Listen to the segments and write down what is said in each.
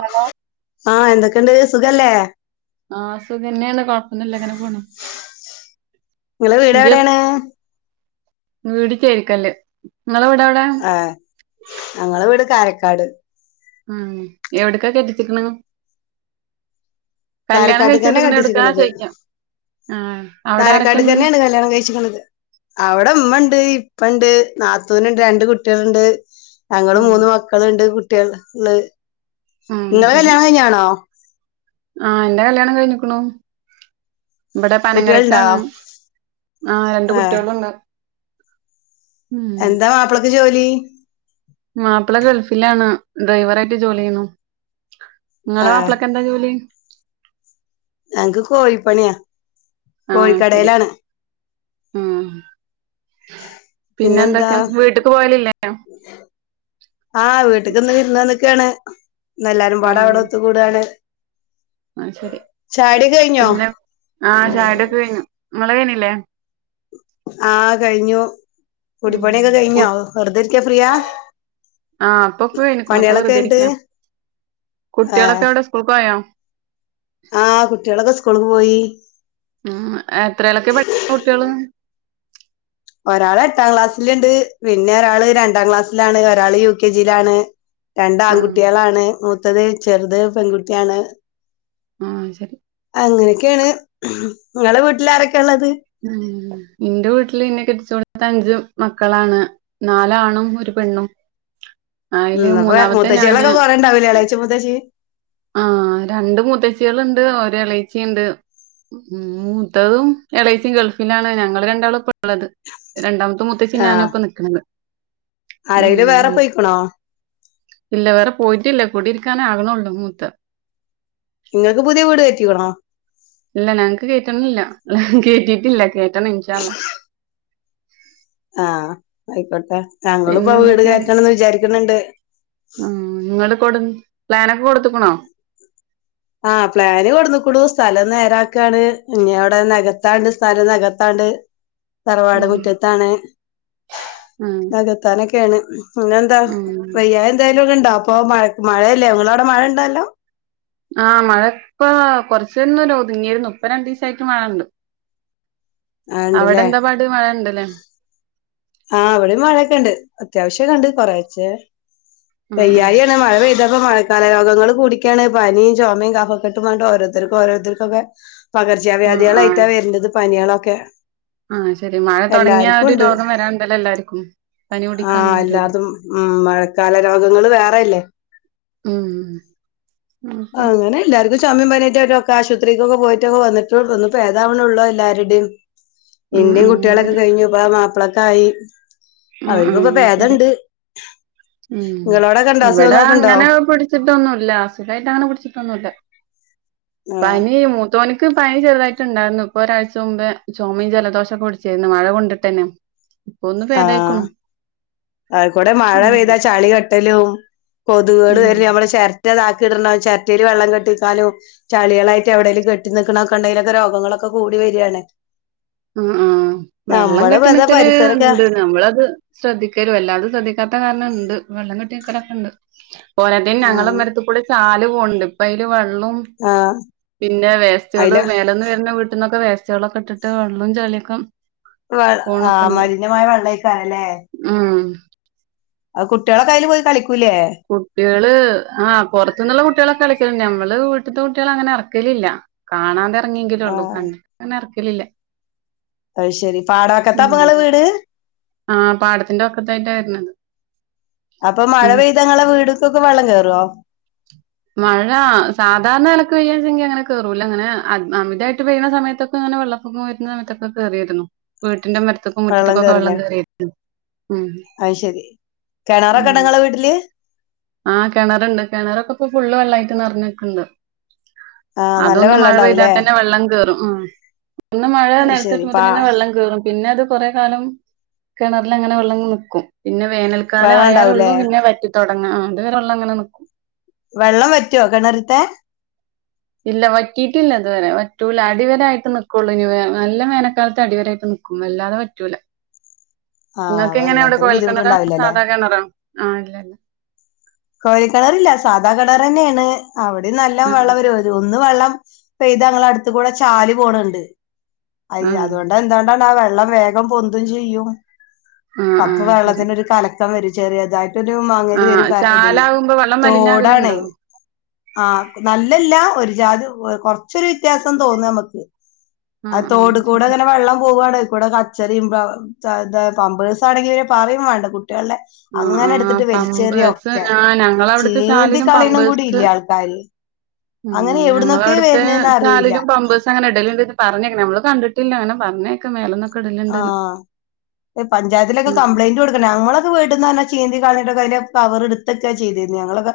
Hello ആഹ് എന്തൊക്കെണ്ട് സുഖല്ലേ? ആഹ് സുഖന്നേണ് കൊഴപ്പൊന്നില്ല അങ്ങനെ പോണ് ഇങ്ങളെ വീട് ഇജ്ജ് എവിടെയാണ്? വീട് ചേരിക്കല്ല് നിങ്ങളെ വീട് എവിടെ ആഹ് ഞങ്ങളെ വീട് കാരക്കാട്. ആഹ് എവ്ട്ക്കാ കെട്ടിച്ചക്ക്ണ് കാരക്കാട്ട്ക്കന്നെ കെട്ടിച്ചിക്കണത് ആഹ് അവിടെ ആരൊക്കെണ്ട് കാരക്കാട്ട്ക്കെന്നെണ് കല്യാണം കഴിച്ചിക്ക്ണത് അവ ടെ മ്മണ്ട് ഇപ്പണ്ട് നാത്തൂനുണ്ട് രണ്ട് കുട്ടികളുണ്ട് ഞങ്ങള്, ഉം മൂന്ന് മക്കളിണ്ട്, കുട്ടികൾ ഉള് ആഹ് നിങ്ങളെ ശരി കല്യാണം കഴിഞ്ഞാണോ ആഹ് എന്റെ കല്യാണം കഴിഞ്ഞിക്കണു ഇവിടെ കുട്ടികളുണ്ടോ പനങ്കരക്കാണ് ആഹ് രണ്ട് ഏഹ് കുട്ടികളിണ്ട് എന്താ മാപ്പിളക്ക് ജോലി? മാപ്പിള ഗൾഫിലാണ് ഡയ്വർയിട്ട് ജോലി ചെയ്യുന്നു. ഇങ്ങളെ ഏഹ് മാപ്പിളക്കെന്താ ജോലി? ഞങ്ങക്ക് കോഴിപ്പണിയാ കോഴിക്കടയിലാണ്. ഉം പിന്നെ പിന്നെന്താ എന്തൊക്കെയാ വീട്ടക്ക് പോവലില്ലേ? ആഹ് വീട്ടക്കിന്ന് വിരുന്ന് വന്ന്ക്കാണ് ഇന്ന് എല്ലാരും പാടെ ആഹ് അവിടെ ഒത്ത് കൂടാണ്. ആഹ് ശരി കഴിഞ്ഞോ പിന്നെ ആഹ് ചായ കുടിയൊക്കെ കഴിഞ്ഞു ഇങ്ങളെ കയിഞ്ഞ ല്ലേ. ആഹ് കഴിഞ്ഞു ഉം കുടിപ്പണിയൊക്കെ കു കഴിഞ്ഞോ വെറുതെ ഇരിക്ക ഫ്രീയാ ആഹ് ഇപ്പോക്കെ കയിഞ്ഞിക്കണു ഇപ്പോ പണികളൊക്കെ കഴിഞ്ഞിട്ട് വെർതിരിക്ക കുട്ടികളൊക്കെ അവിടെ സ്കൂൾ ക്ക് പോയാ? ആ കുട്ടികളൊക്കെ സ്കൂളക്ക് പോയി. ഉ എത്രേലൊക്കെ പഠിക്ക കുട്ടികള്? ഒരാൾ എട്ടാം ക്ലാസ്സല് ഉണ്ട് പിന്നെ ഒരാള് രണ്ടാം ക്ലാസ്സിലാണ് ഒരാൾ യു കെ ജ യിലാണ് രണ്ട ആഹ് ആൺകുട്ടികളാണ് മൂത്തത് ചെറുത് പെൺകുട്ടിയാണ്. ആഹ ശരി അങ്ങനെയൊക്കെയാണ് നിങ്ങളുടെ വീട്ടിലാരൊക്ക? ഉം ന്റെ വീട്ടില് നിന്നെ കെടിച്ച കൊളത്തെ അഞ്ചും മക്കളാണ് നാലാണും ഒരു പെണ്ണും. അയില് ഉം അപ്പൊ മൂന്നാമത്തെ മുത്ത്ച്ചിളക്കെ കൊറെയുണ്ടവില്ലേ [unintelligible] ആഹ രണ്ട മുത്തച്ചികളുണ്ട് ഒ എളച്ചിണ്ട് ഉം മുത്തതും എളൈച്ചിയും ഗൾഫിലാണ് ഞങ്ങള്ൾ രണ്ടാളും ഇപ്പ ഉള്ളത് രണ്ടാമ മ മുത്തേച്ച ആ ഞാന ഇപ്പ നിൽക്കുണത് ഉ ആരെങ്കിലും വേറെ പോയിക്കണോ ഇല്ല വേറെ പോയിട്ടില്ല കൂടിരിക്കാന ആകണള്ളൂ ത്ത [unintelligible] നിങ്ങൾക്ക് പുതിയ വീട് [unintelligible] ഇല്ല ഞങ്ങക്ക് [unintelligible] കേറ്റിട്ടില്ല കേറ്റണം ഇൻഷാഅല്ലാഹ് ആഹ ആയിക്കോട്ടെ ഞങ്ങളും പിന്നെ ഇപ്പ വീട് എന്തൊക്കെയാ കയറ്റണംന്ന് വിചാരിക്കുന്നുണ്ട്. ഉം ഇങ്ങള് കൊടു പ്ലാനൊക്കെ കൊടുത്തക്കണോ? ആഹ പ്ലാന് കൊടുന്നക്കടൂ സ്ഥലം നേരാക്കാണ് ഇനി അവിടെ നകത്താണ്ട് സ്ഥലം നകത്താണ്ട്. ണ്ട് തറവാട ഉം മുറ്റത്താണ് ഉം നഗത്താനൊക്കെയാണ്. അങ്ങെന്താ ഉം വയ്യാ എന്തായാലും ഒക്കെ ഇണ്ടാ അപ്പൊ മഴ മഴയല്ല നിങ്ങള അവിടെ മഴ ഇണ്ടോ? [unintelligible] ആഹ മഴ ഇപ്പോ കൊറചെരം ഒന്ന് ഒതുങ്ങിര്‌ന്ന്‌ ഇപ്പരണ്ടീസ ആയിട്ട് മയണ്ട് ആ അവിടെ ഇണ്ട്ല്ലേ എന്താ പാട് മഴ ഇണ്ട് ലേ ആ അവിടെയും മഴയൊക്കെ ഉണ്ട് അത്യാവശ്യം കണ്ട് കൊറച്ച ആഹ് വയായി ആണ് മഴപെയ്തപ്പം [unintelligible] കലരോഗങ്ങള്ൾ കൂടിക്കാണ് പനിയും ചുമയും കഫക്കെട്ടും [unintelligible] ഓരോത്തർക്കും ഓരോരുത്തർക്കുംക്കെ പകർച്ച വ്യാധികളായിട്ടാ വരുന്നത് പനികളൊക്കെ ആഹ ശരി മഴ തുടങ്ങിയ ഒരു രോഗം വരാ ആഹ അല്ലാതും ഉ മഴക്കാല രോഗങ്ങള് വേറെയല്ലേ? ഉം ആഹ് ആ ശരി അങ്ങനെ എല്ലാരുതു [unintelligible] ഉം എന്റെയും ഉം കുട്ടികളൊക്കെ ശരി കഴിഞ്ഞുപ്പ മാപ്പിളക്ക ആയി ആ ആഹ ശരി ഉ നിങ്ങളോടൊക്കെ ഉണ്ടോ ഇവിടെ അസുഖങ്ങളൊക്കെ ഉണ്ടോ അങ്ങനെ പിടിച്ചിട്ടൊന്നുംല്ല അസുഖായിട്ട് അങ്ങനെ പിടിച്ചിട്ട ഒന്നുല ആഹ് പനി മൂത്തോന് പനി ചെറുതായിട്ട്ുണ്ടായിരുന്നു ഇപ്പൊ ഒരാഴ്ച മുമ്പ് ചൊമ ജലദോഷൊ ഒക്കെ പിടിച്ചിയിരുന്നു മഴ കൊണ്ടിട്ട് ന്നെ ഇപ്പൊ ഒന്ന് പേതയ്‌ക്ക്ണ്. ആ കൂടെ മഴ പെയ്താ ചളികെട്ടലും കൊതുകൾ വര നമ്മള് ഷ താക്കി ഇടണം ചിരട്ടായി വെള്ളം കെട്ടിക്കാലും ചളികളായിട്ട് എവിയങ്കുംെട്ട നിിക്കക്കണൊക്കെണ്ടെങ്കിലൊക്കെ രോഗങ്ങളൊക്കെ ക്ക കൂടി വരാണ്. ആ ആഹ് വെള്ളം കെട്ട എന്താ നിക്കല് പരിസരൊക്കെ ഉണ്ട് നമ്മളത് ശ്രദ്ധിക്ക ും വല്ലാതും ശ്രദ്ധിക്കാത്ത കാരണംുണ്ട് വെള്ളം കൊട്ടിയക്കലൊക്കെ ഉണ്ട് പോലെത്ത ഞങ്ങളുടെ ആഹ് മരത്തിൽ കൂടെ ചാല് പോകണ്ട് ഇപ്പൊ അതില് [unintelligible] ആഹ് െ പിന്നെ വേസ്റ്റേകള് അയില മേലന്ന് വരുന്ന വീട്ടിൽന്നൊക്കെ വേസ്റ്റേകളൊക്കെ [unintelligible] [unintelligible] [unintelligible] ആ പോണൊക്കെണ്ട് മലിിനമായ [unintelligible] ഉം അത് കുട്ടികളെ കയ്യിയില് പോയി കളിക്കും കുട്ടികള് ആ പുറത്തു നിന്നുള്ള കുട്ടികളൊക്കെ കളിക്കല നഞമ്മള് നമ്മള് വീട്ടത്തെ കുട്ട്യാളെ അങ്ങനെ ഇറക്കലില്ല കാണാണ്ടെ ഇറങ്ങിയെങ്കിലേ ഉള്ളു ആഹ് കണ്ട്ട്ട് അങ്ങനെ ഇറക്കലില്ല അത് ശരി പാടവക്കത്താ അപ്പങ്ങളെ വീട് ആഹ പാടത്തിന്റെ വക്കത്തായിട്ടായിുന്നത് അപ്പൊ മഴ പെയ്തങ്ങളെ വീടക്കൊക്കെ വെള്ളം കേയറുവോ മഴ സാധാരണ ഇലക്ക് പെയ്യച്ചെങ്കി അങ്ങനെ കേറൂല അങ്ങനെ അമിതായിട്ട് പെയ്യുന്ന സമയത്തൊക്കെ അങ്ങനെ വെള്ളപ്പൊക്കം വരുന്ന സമയത്തൊക്കെയറിയിരുന്ന് വീട്ടിന്റെ മരത്തൊക്കും മുറ്റത്തക്കും ഒക്കെ വെള്ളം കയറിയിരുന്നു അയ്ശരി കിണറൊക്കെ ഇണ്ടോ ഇങ്ങളെ വീട്ടില് ആഹ കിണറുണ്ട് കിണറൊക്കെ ഇപ്പൊ ഫുള്ള് വെള്ളായിട്ട് നിറഞ്ഞൊക്കണ്ട് ആഹ് നല്ല അതൊന്ന് വെള്ളം മഴ ഉണ്ടാവൂലേ പെയ്താൽ തന്നെ വെള്ളം കയറും ആ ഒന്ന് മഴ അത് ശരി നേരത്തെട്ട് പാ മുന്നെ വെള്ളം കയറും പിന്നെ അത് കൊറെ കാലം കിണറിൽ അങ്ങനെ വെള്ളം നിക്കും പിന്നെ വേനൽക്കാലം വെള്ളം ഉണ്ടാവൂലേ ആയാലൊള്ളു പിന്നെ വറ്റ തുടങ്ങ അതുവരെ വെള്ളം അങ്ങനെ നിക്കും വെള്ളം വറ്റോ കിണറ്ത്തെ ഇല്ല വറ്റിയിട്ടില്ല ഇതുവരെ വറ്റൂല അടിവര ആയിട്ട് നിക്കുള്ളൂ ഇ നല്ല വേനക്കാലത്ത് അടിവരായിട്ട് ന വല്ലാതെ പറ്റൂലേ ആ നിങ്ങക്ക് എങ്ങനെ അവിടെ കൊഴൽ കെണറോ അതോ സാധാ കെണറോ ആഹ ഇല്ലല്ല കൊഴല്‌ക്കെണറില്ല സാധാ കെണർ തന്നെയാണ് അവിടെ നല്ലാം വെള്ളം വരും അ ഒന്ന് വെള്ളം ഇപ്പൊെയ്ത്ങ്ങള അടുത്ത കൂടെ ചാല് പോണണ്ട് അ ആ അതുകൊണ്ട് എന്ത കൊണ്ടണ്ട വെള്ളം വേകം പൊന്തും ചെയ്യും ആ ആ ആ അപ്പൊ ശരി വെള്ളത്തിന് ഒരു കല ഇം വര ചെറിയതായിട്ടൊരു ആ മാങ്ങല് വരും ഇതിന് ചാലാകുമ്പോ വെള്ളം തോടാണേ മലിനാകലുണ്ടോ ആഹ നല്ലല്ല ഒരു ജാതി കുറച്ചൊരു വ്യത്യാസം തോന്നുന്നു നമുക്ക് ആ തോട് കൂടെ അങ്ങനെ വെള്ളം പോവാാണ് കൂടെ കച്ചറെം പമ്പേഴസ് ആണെങ്കിൽ പിന്നെ പറയും വേണ്ട കുട്ടികളുടെ ആ അങ്ങനെ ആ എടുത്തിട്ട് വലിച്ചെറിയോ പമ്പേഴ്സ് ആ ഞങ്ങളവിടുത്തെ ചീന്തി ചാലിലും കളീണു കൂടി ഇല്ല ആൾക്കാാര് ഉ ഞങ്ങളെ അവിടുത്തെ അറിയില്ല ചാലിലും പമ്പേഴ്സ് അങ്ങനെ ഇടല്‌ണ്ട്ന്ന് പറഞ്ഞിക്ക്ണു നമ്മള് കണ്ടിട്ടില്ല അങ്ങനെ പറഞ്ഞൊക്കെ മേല ആഹ പഞ്ചായത്തിലൊക്കെ ഉം കംപ്ലൈന്റ് കൊടുക്കണ ഞങ്ങളൊക്കെ വീട്ടന്ന് ചീന്തി കളഞ്ഞിട്ട് ഒക്കെ അയിന്റെ കവർട്തേക്കാ ചെയ്തിരുന്നു ഞങ്ങളോക്കെ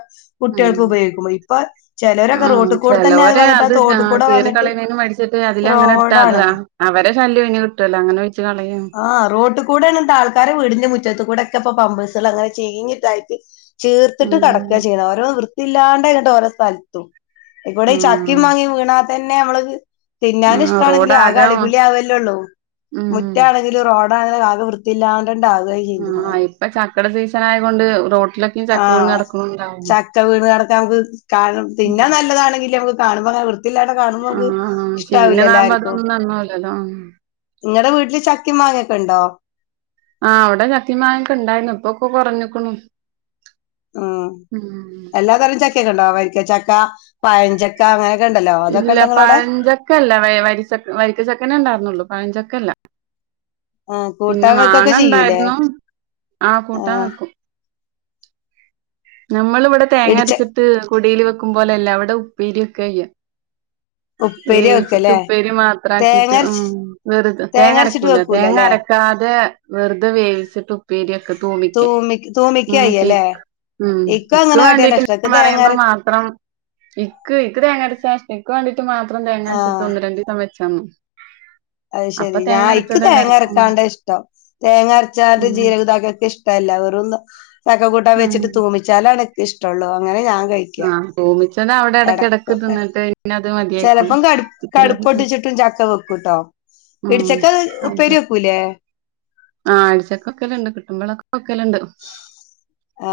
ഉം കുട്ടികൾക്ക് ഉപയോഗിക്കുമ്പോ ഇപ്പൊ ചിലരൊക്കെ ആഹ് റോട്ട് കൂടെ തന്നെ അത് വന്നിട്ട് ആ തോട്ട് കൂടെ വന്നിട്ട് ് അതിലാങ്ങനെട്ടാ റോഡാണ് അത ആ അവരെ ശല്യം ഒഴിഞ്ഞു കിട്ടുവല്ലോ അങ്ങനെ കളയും ആഹ് റോട്ട് കൂടണ ആൾക്കാരെ വീട്ടിന്റെ മുറ്റത്ത് കൂടെ പമ്പ്സൾ അങ്ങനെ ചീഞ്ഞിട്ടായിട്ട് ചീർത്തിട്ട് കടക്കുക ഉം ചെയ്യ്ണത് ഓരോ വൃ ഇല്ലാണ്ട് ഇങ്ങിട്ട് ഓരോ സ്ഥലത്തും ഇവിടെ ചക്കീം ആഹ് മാങ്ങിമ് വീണാ തന്നെ നമ്മള് തിന്നാൻ ആഹ് ഇഷ്ടമാണെങ്കിലില് ആകെ റോഡാകെ അളി ഉം പിളി ആവല്ലോള്ളൂ ഒറ്റ ആണെങ്കിലും റോഡാണെങ്കിൽ ആകെ വൃത്തില്ലാണ്ടകുക ചെയ്തക്കണത് കക്ക സീസൺ ആയൊണ്ട് റോ ആഹ ചക്ക വീണ് നടക്കാൻ നമുക്ക് കാ പിന്നെ നല്ലതാണെങ്കിൽ നമുക്ക് കാണുമ്പോ ഇങ്ങനെ ടെ കാണുമ്പോ നമക്ക് ആഹ് ചീഞ്ഞ ഇഷ്ടവില്ല നാവുമ്പോ എല്ലാർക്കും അതൊന്നും നന്നാവൂലല്ലോ നിങ്ങളടെ വീട്ടില് ക്കി മാങ്ങൊക്കെ ണ്ടോ ആ ഇവ്ടെ ചക്കിം മങ്ങേക്കെണ്ടായിന്നു ഇപ്പക്കെ കൊറഞ്ക്കുണു ഉം എല്ലാ തരം ചക്കയൊക്കെ ഉണ്ടോ വരിക്കച്ചക്ക പയഞ്ചക്ക അങ്ങനെ ഇല്ല പഴഞ്ചക്കല്ല ല്ല വരിക്ക ചക്കനെ ണ്ടാരുനൊള്ളു പഴഞ്ചക്കല്ല ആ പിന്നെ കൂട്ടാൻ വെക്കൊക്കെ മാങ്ങ ചെയ്യൂലേ ണ്ടാരുന്നു ആ കൂട്ടാൻ വെക്കും നമ്മള് ഇവ്ടെ തേങ്ങ ഇടിച്ച അരച്ചിട്ട് കുടില് വെക്കുംബോലെ അല്ല അവ്ടെ ഉപ്പെരി വെക്കെയ്യാ ഉ വേവിച്ചിട്ട് ഉപ്പേരി മാത്രാക്കിട്ട് ഉം വെറുത തേങ്ങരച്ചിട്ട് തേങ്ങഅരക്കൂല വെക്കൂല അല്ലേ തേങ്ങഅരക്കാതെ വെറുതെ വേവിച്ചിട്ട് ഉപ്പേരിയാക്ക തൂമിക്ക്യ തൂമിക്കായ്യലെ ഉം ഇക്ക് വാണ്ടീട്ട് ഞാൻ പറയുമ്പ തേങ്ങര മാത്രം ഇക്ക് ഇക്ക് തേങ്ങഅരച്ചതാ ഷ് ഇക്ക് വേണ്ടിട്ട് മാത്രം ആ തേങ്ങാരച്ച് ഒന്ന് രണ്ടീസം വെച്ചന്നു അത് അപ്പൊ ശെരി തേങ്ങ ഞായിക്ക് അരച്ചത് തേങ്ങ എല്ലാർക്കും അരക്കാണ്ടാ ഇഷ്ട്ടം തേങ്ങ അരച്ചാതെ ഉം ജീരകതാക്കിയ ക്ക് ഇഷ്ട്ടല്ല വെറും ചക്ക കൂട്ടാൻ ഉം വെച്ചിട്ട് തൂമിച്ചാലാണ് ക്ക് ഇഷ്ട്ടള്ളൂ അങ്ങനെ ഞാൻ കയ്ക്ക ആഹ് തൂമിച്ചത് അവിടെ ഇടക്കിടക്ക് എടക്കൊക്കെ തിന്നിട്ട് പിന്നെ അത് മതിയായിക്കുണു ചെലപ്പം കട് കട്പ്പ് പൊട്ടിച്ചിട്ടും ചക്ക വെക്കുട്ടൊ ആ ആഴ്ചക്ക് ക്കലൊണ്ട് കിട്ടുമ്പളൊക്കെ പ്പക്കല്ണ്ട് ആ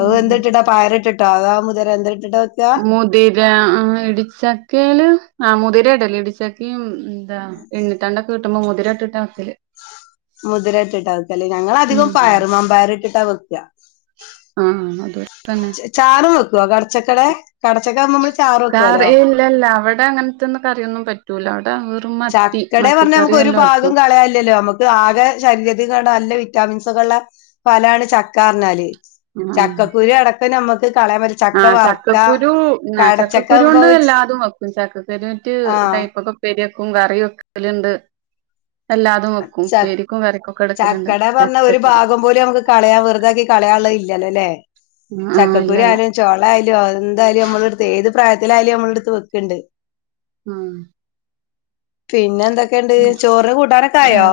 അത് എന്തിട്ടിട്ടാ പയറിട്ടിട്ടോ അതൊ മുതിര എന്താ മുതിര ആ ഇടിച്ചക്കെല് ആ മുതിര ഇടല് ഇടിച്ചക്കേം ദാ ഇണ്ണിത്തണ്ടൊക്കെട്ടുമ്പോ മുതിര ഇട്ടിട്ടാവെക്കല് മുതിര ഇട്ടിട്ടാ വെക്കല് ഞങ്ങള് അധികോം ഉം പയറ് മമ്പയറിട്ടിട്ടാ വെക്ക്ആ ആഹ് അത് തന്നെ ച ചാറും വെക്കുവൊ കടച്ചക്കടെ? കടച്ചക്ക ആകുമ്പോ നമ്മള് ചാറ് കറി വെക്കുവല്ലോ ഏ ല്ലല്ല അവ്ടങ്ങനത്തൊന്നും കറിയൊന്നും പറ്റൂല അവ്ടെ ചക്കേട പറഞ്ഞാ ഞമക്ക് ഒരു ഭാഗം പറ്റും കളയാല്ലല്ലോ മ്മക്ക് ആകെ ശരീരത്തിക്ക് വാണ്ട നല്ല വിറ്റാമിൻസൊക്കെള്ള ഫലാണ് ചക്കാർഞ്ഞാല് ചക്കക്കുരു അടക്കം ഞമ്മ ആ ചക്കക്കുരു കടച്ചക്ക ചക്കക്കുരു ആകുമ്പോ കൊണ്ട് എല്ലാതും വെക്കും ചക്കക്കുരുറ്റ് ആഹ് കയ്പ്പക്കപ്പേരിവെക്കും കറിവെക്കലുണ്ട് ച എടുക്കല്ണ്ട് ചക്കട പറഞ്ഞ ഒരു ചക്കക്കുരു ഭാഗം പോലും അമ്മക്ക് കളയാൻ വെറുതാക്കി കളയാന്ള്ള ല്ല്യാല്ലോലെ ആഹ് ഇല്ലല്ല ചക്കുരുയാലും ചോളായാലും എന്തായാലും നമ്മടെടുത്ത് ഏത് പ്രയത്തിലായാലും നമ്മളെടുത്ത് വെക്ക്ണ്ട് ഉം പിന്നെ എന്തൊക്കെയ്ണ്ട് ചോറിന് കൂട്ടാനൊക്കെ ആയോ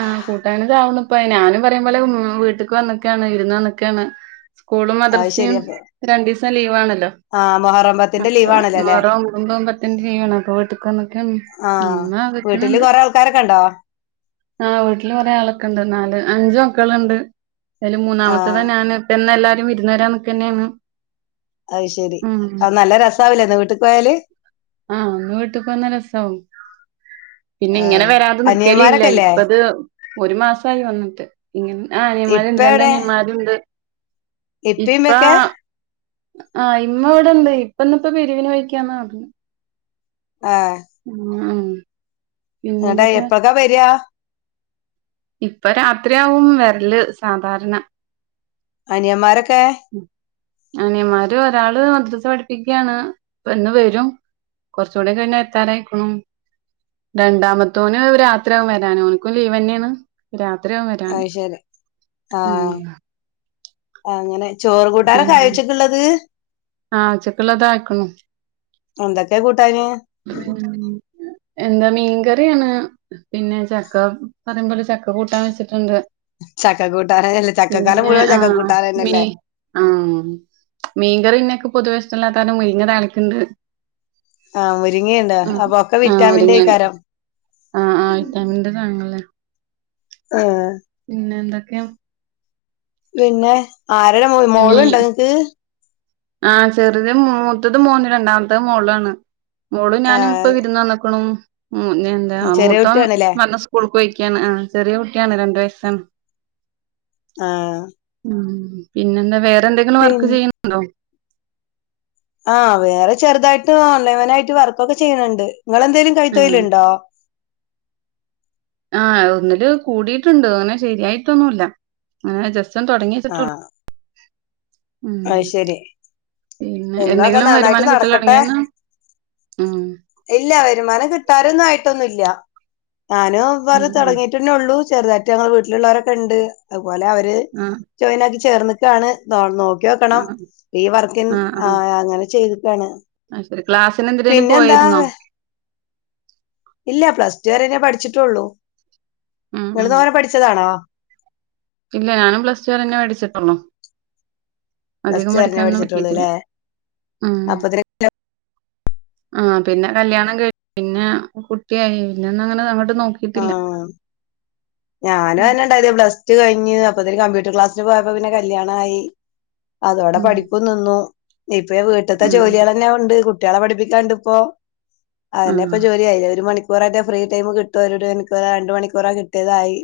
ആ കൂട്ടാന് ദാ [unintelligible] ഞാനും പറയുമ്പോലെ വീട്ടിക്ക് വന്ന്ക്കയാണ് വിര്ന്ന് വന്ന്ക്കയാണ് സ്കൂളും അത് ശരി മദ്രസയും അപ്പൊ രണ്ടിസം ലീവ് ആണല്ലോ ആ മൊഹറം പത്തിന്റെ [unintelligible] ലീവ് ആണല്ലോ അല്ലെ അപ്പ വീട്ട്ക്ക് വന്നക്കാണ് ആഹ് ഉമ്മ വെക്ക്ണ് വീട്ടില് ണ്ട് കൊറേ ആൾക്കാരൊക്കെ ഉണ്ടോ ആ വീട്ടില് കൊറെ ആളൊക്കെണ്ട് നാല് അഞ്ച് മക്കളൊണ്ട് അയില് ആഹ് മൂന്നാമത്തെതാ ഞാണ് ഇപ്പ ഇന്ന് എല്ലാരും വിര്ന്ന് വരാൻ നിക്കന്നെയാണ് അയ് ശെരി ഉം ആ നല്ല രസാവില്ലെന്ന് വീട്ട്ക്ക് പോയാല്? ആ ഇന്ന് വീട്ട്ക്ക് വന്നാ രസാവും പിന്നെ ഇങ്ങനെ ആഹ് വരാതെ നിക്കലില്ല അനിയന്മാരൊക്കെല്ലേ ഇപ്പത് ഒരു മാസായി വന്നിട്ട് ഇങ്ങനെ ആ അനിയൻ മാരുണ്ട് രണ്ട് അനിയൻ മാര്ണ്ട് ഇപ്പേം ഇമ്മേംക്കെ ആ ഇമ്മ ഇവ്ട്ണ്ട് ഇപ്പ ഇന്നിപ്പോ പിരിവിന് പോയിക്യാന്ന് പറഞ്ഞെ ആ ആ എട എപ്പക്കാ വരിയാ ഇപ്പ രാത്രിയാവും വരല് സാധാരണ അനിയമ്മാരൊക്കേ അനിയമാര് ഒരാള് മദ്രസ പഠിപ്പിക്കാണ് ഇന്ന് വരും. കുറച്ചൂടെ കഴിഞ്ഞാ എത്താനായ്ക്ക്ണു. രണ്ടാമത്തോന് രാത്രിയാവും വരാന്. ഓൻക്കും ലീവന്ന്യാണ്. രാ അയ്ശരി ആ അങ്ങനെ. ചോറ് കൂട്ടാനൊക്കായോച്ചക്കുള്ള്ത്? ആഹ് ഉച്ചക്കുള്ളതായ്ക്കുണു. എന്തൊക്കെ കൂട്ടാന് എന്താ മീൻകറിയാണ് പിന്നെ ചക്ക പറയുമ്പോലെ ചക്ക കൂട്ടാൻ വെച്ചിട്ട്ണ്ട് ചക്ക കൂട്ടാനല്ല ചക്കക്കാലം പിന്നെ മുഴുവൻ ആ ചക്ക മീ കൂട്ടാനന്നല്ലേ ആ മീൻങ്കറി പിന്നേക്ക് പൊതുവേ ഇഷ്ട്ടല്ലാത്താർണം മുരിങ്ങ താളിക്ണ്ട്. ആ മുരിങേണ്ടാ അപ്പൊക്കെ വിറ്റാമിന്റായിക്കാരം. ആഹ് ആയി തണ്ട് തങ്ങളെ ആ പിന്നെ എന്തൊക്ക്യ പിന്നെ ആരരമോൻ മീ മോള്ണ്ടാ ഇങ്ങക്ക്? ആ ചെറുത് മൂത്തത് മോന് രണ്ടാമത്തത് മോളാണ്. മോളും ആ ഞാനും ഇപ്പം വിര്ന്ന് വന്ന്ക്ക്ണു. മ് ഇനിയെന്താ ചെറിയ മൂതോം കുട്ടിയാണല്ലേ വന്ന് സ്കൂൾക്കോയിക്ക്യാണ്. ആ ചെറിയ കുട്ട്യാണ് രണ്ട് വയസ്സാണ്. ആഹ് ഉം പിന്നെ എന്താ? വേറെ എന്തെങ്കിലും വർക്ക് ചെയ്യണണ്ടോ? ആ വേറെ ചെറുതായിട്ട് ഓൺലൈൻവനായിട്ട് വർക്കൊക്കെ ചെയ്യണണ്ട്. നിങ്ങളെന്തേലും അങ്ങനെ കൈതൊയ്ല്ണ്ടോ? ആഹ ഒന്നില് കൂടിയിട്ടുണ്ട് ആ ഒന്നില് കൂടീട്ട്ണ്ട്. ഓനെ ശരിയായിട്ടൊന്നുല്ല്യാ അങ്ങനെ ജസ് ‌റ്റോന്ന് തുടങ്ങിവെച്ചിട്ടൊൾ അയ്ശരി. പിന്നെ എന്നാതെ എന്തെങ്കിലും നന്നായിട്ട് വരുമാനം കിട്ടല് നടക്കട്ടെ തുടങ്ങിയെന്നാ ഉം ഇല്ല. വരുമാനം കിട്ടാറൊന്നായിട്ടൊന്നുല്ല്യാ. ഞാനും വേറെ ഉം ആഹ് തുടങ്ങീട്ടന്നേള്ളൂ. ചെർതായ്ട്ട് ഞങ്ങൾ വീട്ടില്ള്ളവരൊക്കെണ്ട് അതുപോലെ അവര് ആഹ് ജോയിൻ ആക്കി ചേർന്നക്കാണ് നോ നോക് ക്കിയോക്കണം ആഹ് ഈ വർക്കിൻ ആഹ് ആ അങ്ങനെ ചെയ്ത്ക്കാണ്. ക്ലാസിന് എന്തിരേലും പോയ്ര്ന്നോ? ഇല്ല പ്ലസ് റ്റു രെന്നേ ഞാൻ പഠിച്ചെട്ടുള്ളൂ. ഉം ഉം നിങ്ങള് തോനെ പഠിച്ചതാണോ? ഇല്ല ഞാനും പ്ലസ് ടു വരന്നേ പഠിച്ചിട്ടുള്ളൂ. പ്ലസ് അധികം ടു വരെ പഠിക്കാനൊന്നും പഠിച്ചിട്ടുള്ളൂ അല്ലെ പറ്റീട്ടില്ലാ ഉംഹ് അപ്പത്തിന് ആ പിന്നെ കല്യാണം ക [unintelligible] പിന്നാ കുട്ട്യായി പിന്നന്നങ്ങനെ [unintelligible] നോക്കിട്ടില്ല ഞാ [unintelligible] ന്നേണ്ടായത്. പ്ലസ് ടു കയ്ഞ്ഞ് അപ്പതിൽക്ക് കമ്പ്യൂട്ടർ ക്ലാസ്ന് പോയപ്പോ പിന്നെ കല്യാണായീ അതോടെ ഉം പഠിപ്പും നിന്നു. ഇപ്പ ഈ വീട്ട്ത്തെ ഉം ജോലികളന്നെ ഒണ്ട് കു കുട്ടികളെ പഠിപ്പിക്കാണ്ട്പ്പോ ആഹ് അതന്യേപ്പോ ആഹ് ജോലി അയിലൊരു മണി ക്കൂരറ്റേ ഫ്രീടൈം കിട്ടൊരണിക്കോറാരണ്ട്മണിക്കൂറാ കിട്ടിയതായി.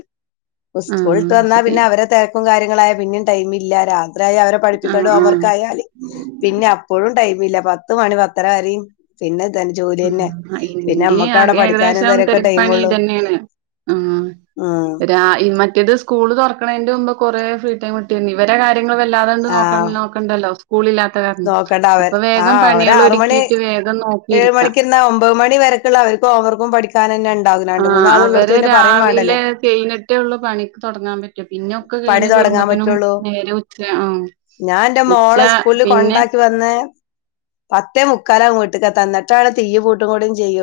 ഉസ്കൂളിട്ട് ആഹ് വന്നാ ശരി പിന്നെ അവരെ തെരക്കും കാര്യങ്ങളായ് പിന്നേം ടൈമില്ലാ രാ രായി അവരെ പടിപ്പിക്കണ്ടെ ആഹ് ഓമർക്കായാല് ആഹ് പിന്നപ്പോഴും ടൈം ഇല്ല പത്ത് മണി പത്തരവരേം പിന്നെ ഇതന്നെ ജോലി തന്നെ ഉം ആ പിന്നെ ഇന്റേം നമ്മക്ക് ആ അവിടെ പഠിക്കാനും ഏകദേശം ഇതിനൊക്കെ പെരപ്പണി ടൈമുള്ളൂ ഇതന്ന്യാണ്. ആ ഉം രാ ഈ മറ്റേത് സ്കൂള് തുറക്കണേന്റെമ്പ് കൊറേ ഫ്രീ ടൈം ട്ട്യേന്ന് ഇവരാ ര്യങള് വല്ലാതണ്ട് നോക്ക ആഹ് നോക്കണ്ടല്ലോ. സ്കൂളില്ലാത്ത കാരണം നോക്കണ്ട അവ അപ്പൊ വേഗം ആഹ് പണികള് ഒരുക്കീട്ട് വേഗം നോക്കി ഇര്ന്നാ ഒമ്പത് മണിവരക്ക്ള്ള അവർക്കും ഓംവർക്കും പഠിക്കാനക്ക്ണ്ട്. ആ അവര രാവിലെ കൈഞ്ഞിട്ടേ ഉള്ളൂ പണിക്ക് തുടങ്ങാൻപറ്റാ. പിന്നൊക്കെ പണി കഴിഞ്ഞ് തുടങ്ങാൻ ടുമ്പത്തിനും പറ്റുള്ളൂ നേരോം ഉച്ചാവും. ഞാൻ എന്റെ മോളെ സ്കൂലിൽ കൊണ്ടാക്കി വന്ന് പത്തേ മുക്കാലാവും വീട്ടിക്കെത്താൻ എന്നിട്ട് വേണം തീയും പൂട്ടും കൂടും ചെയ്യു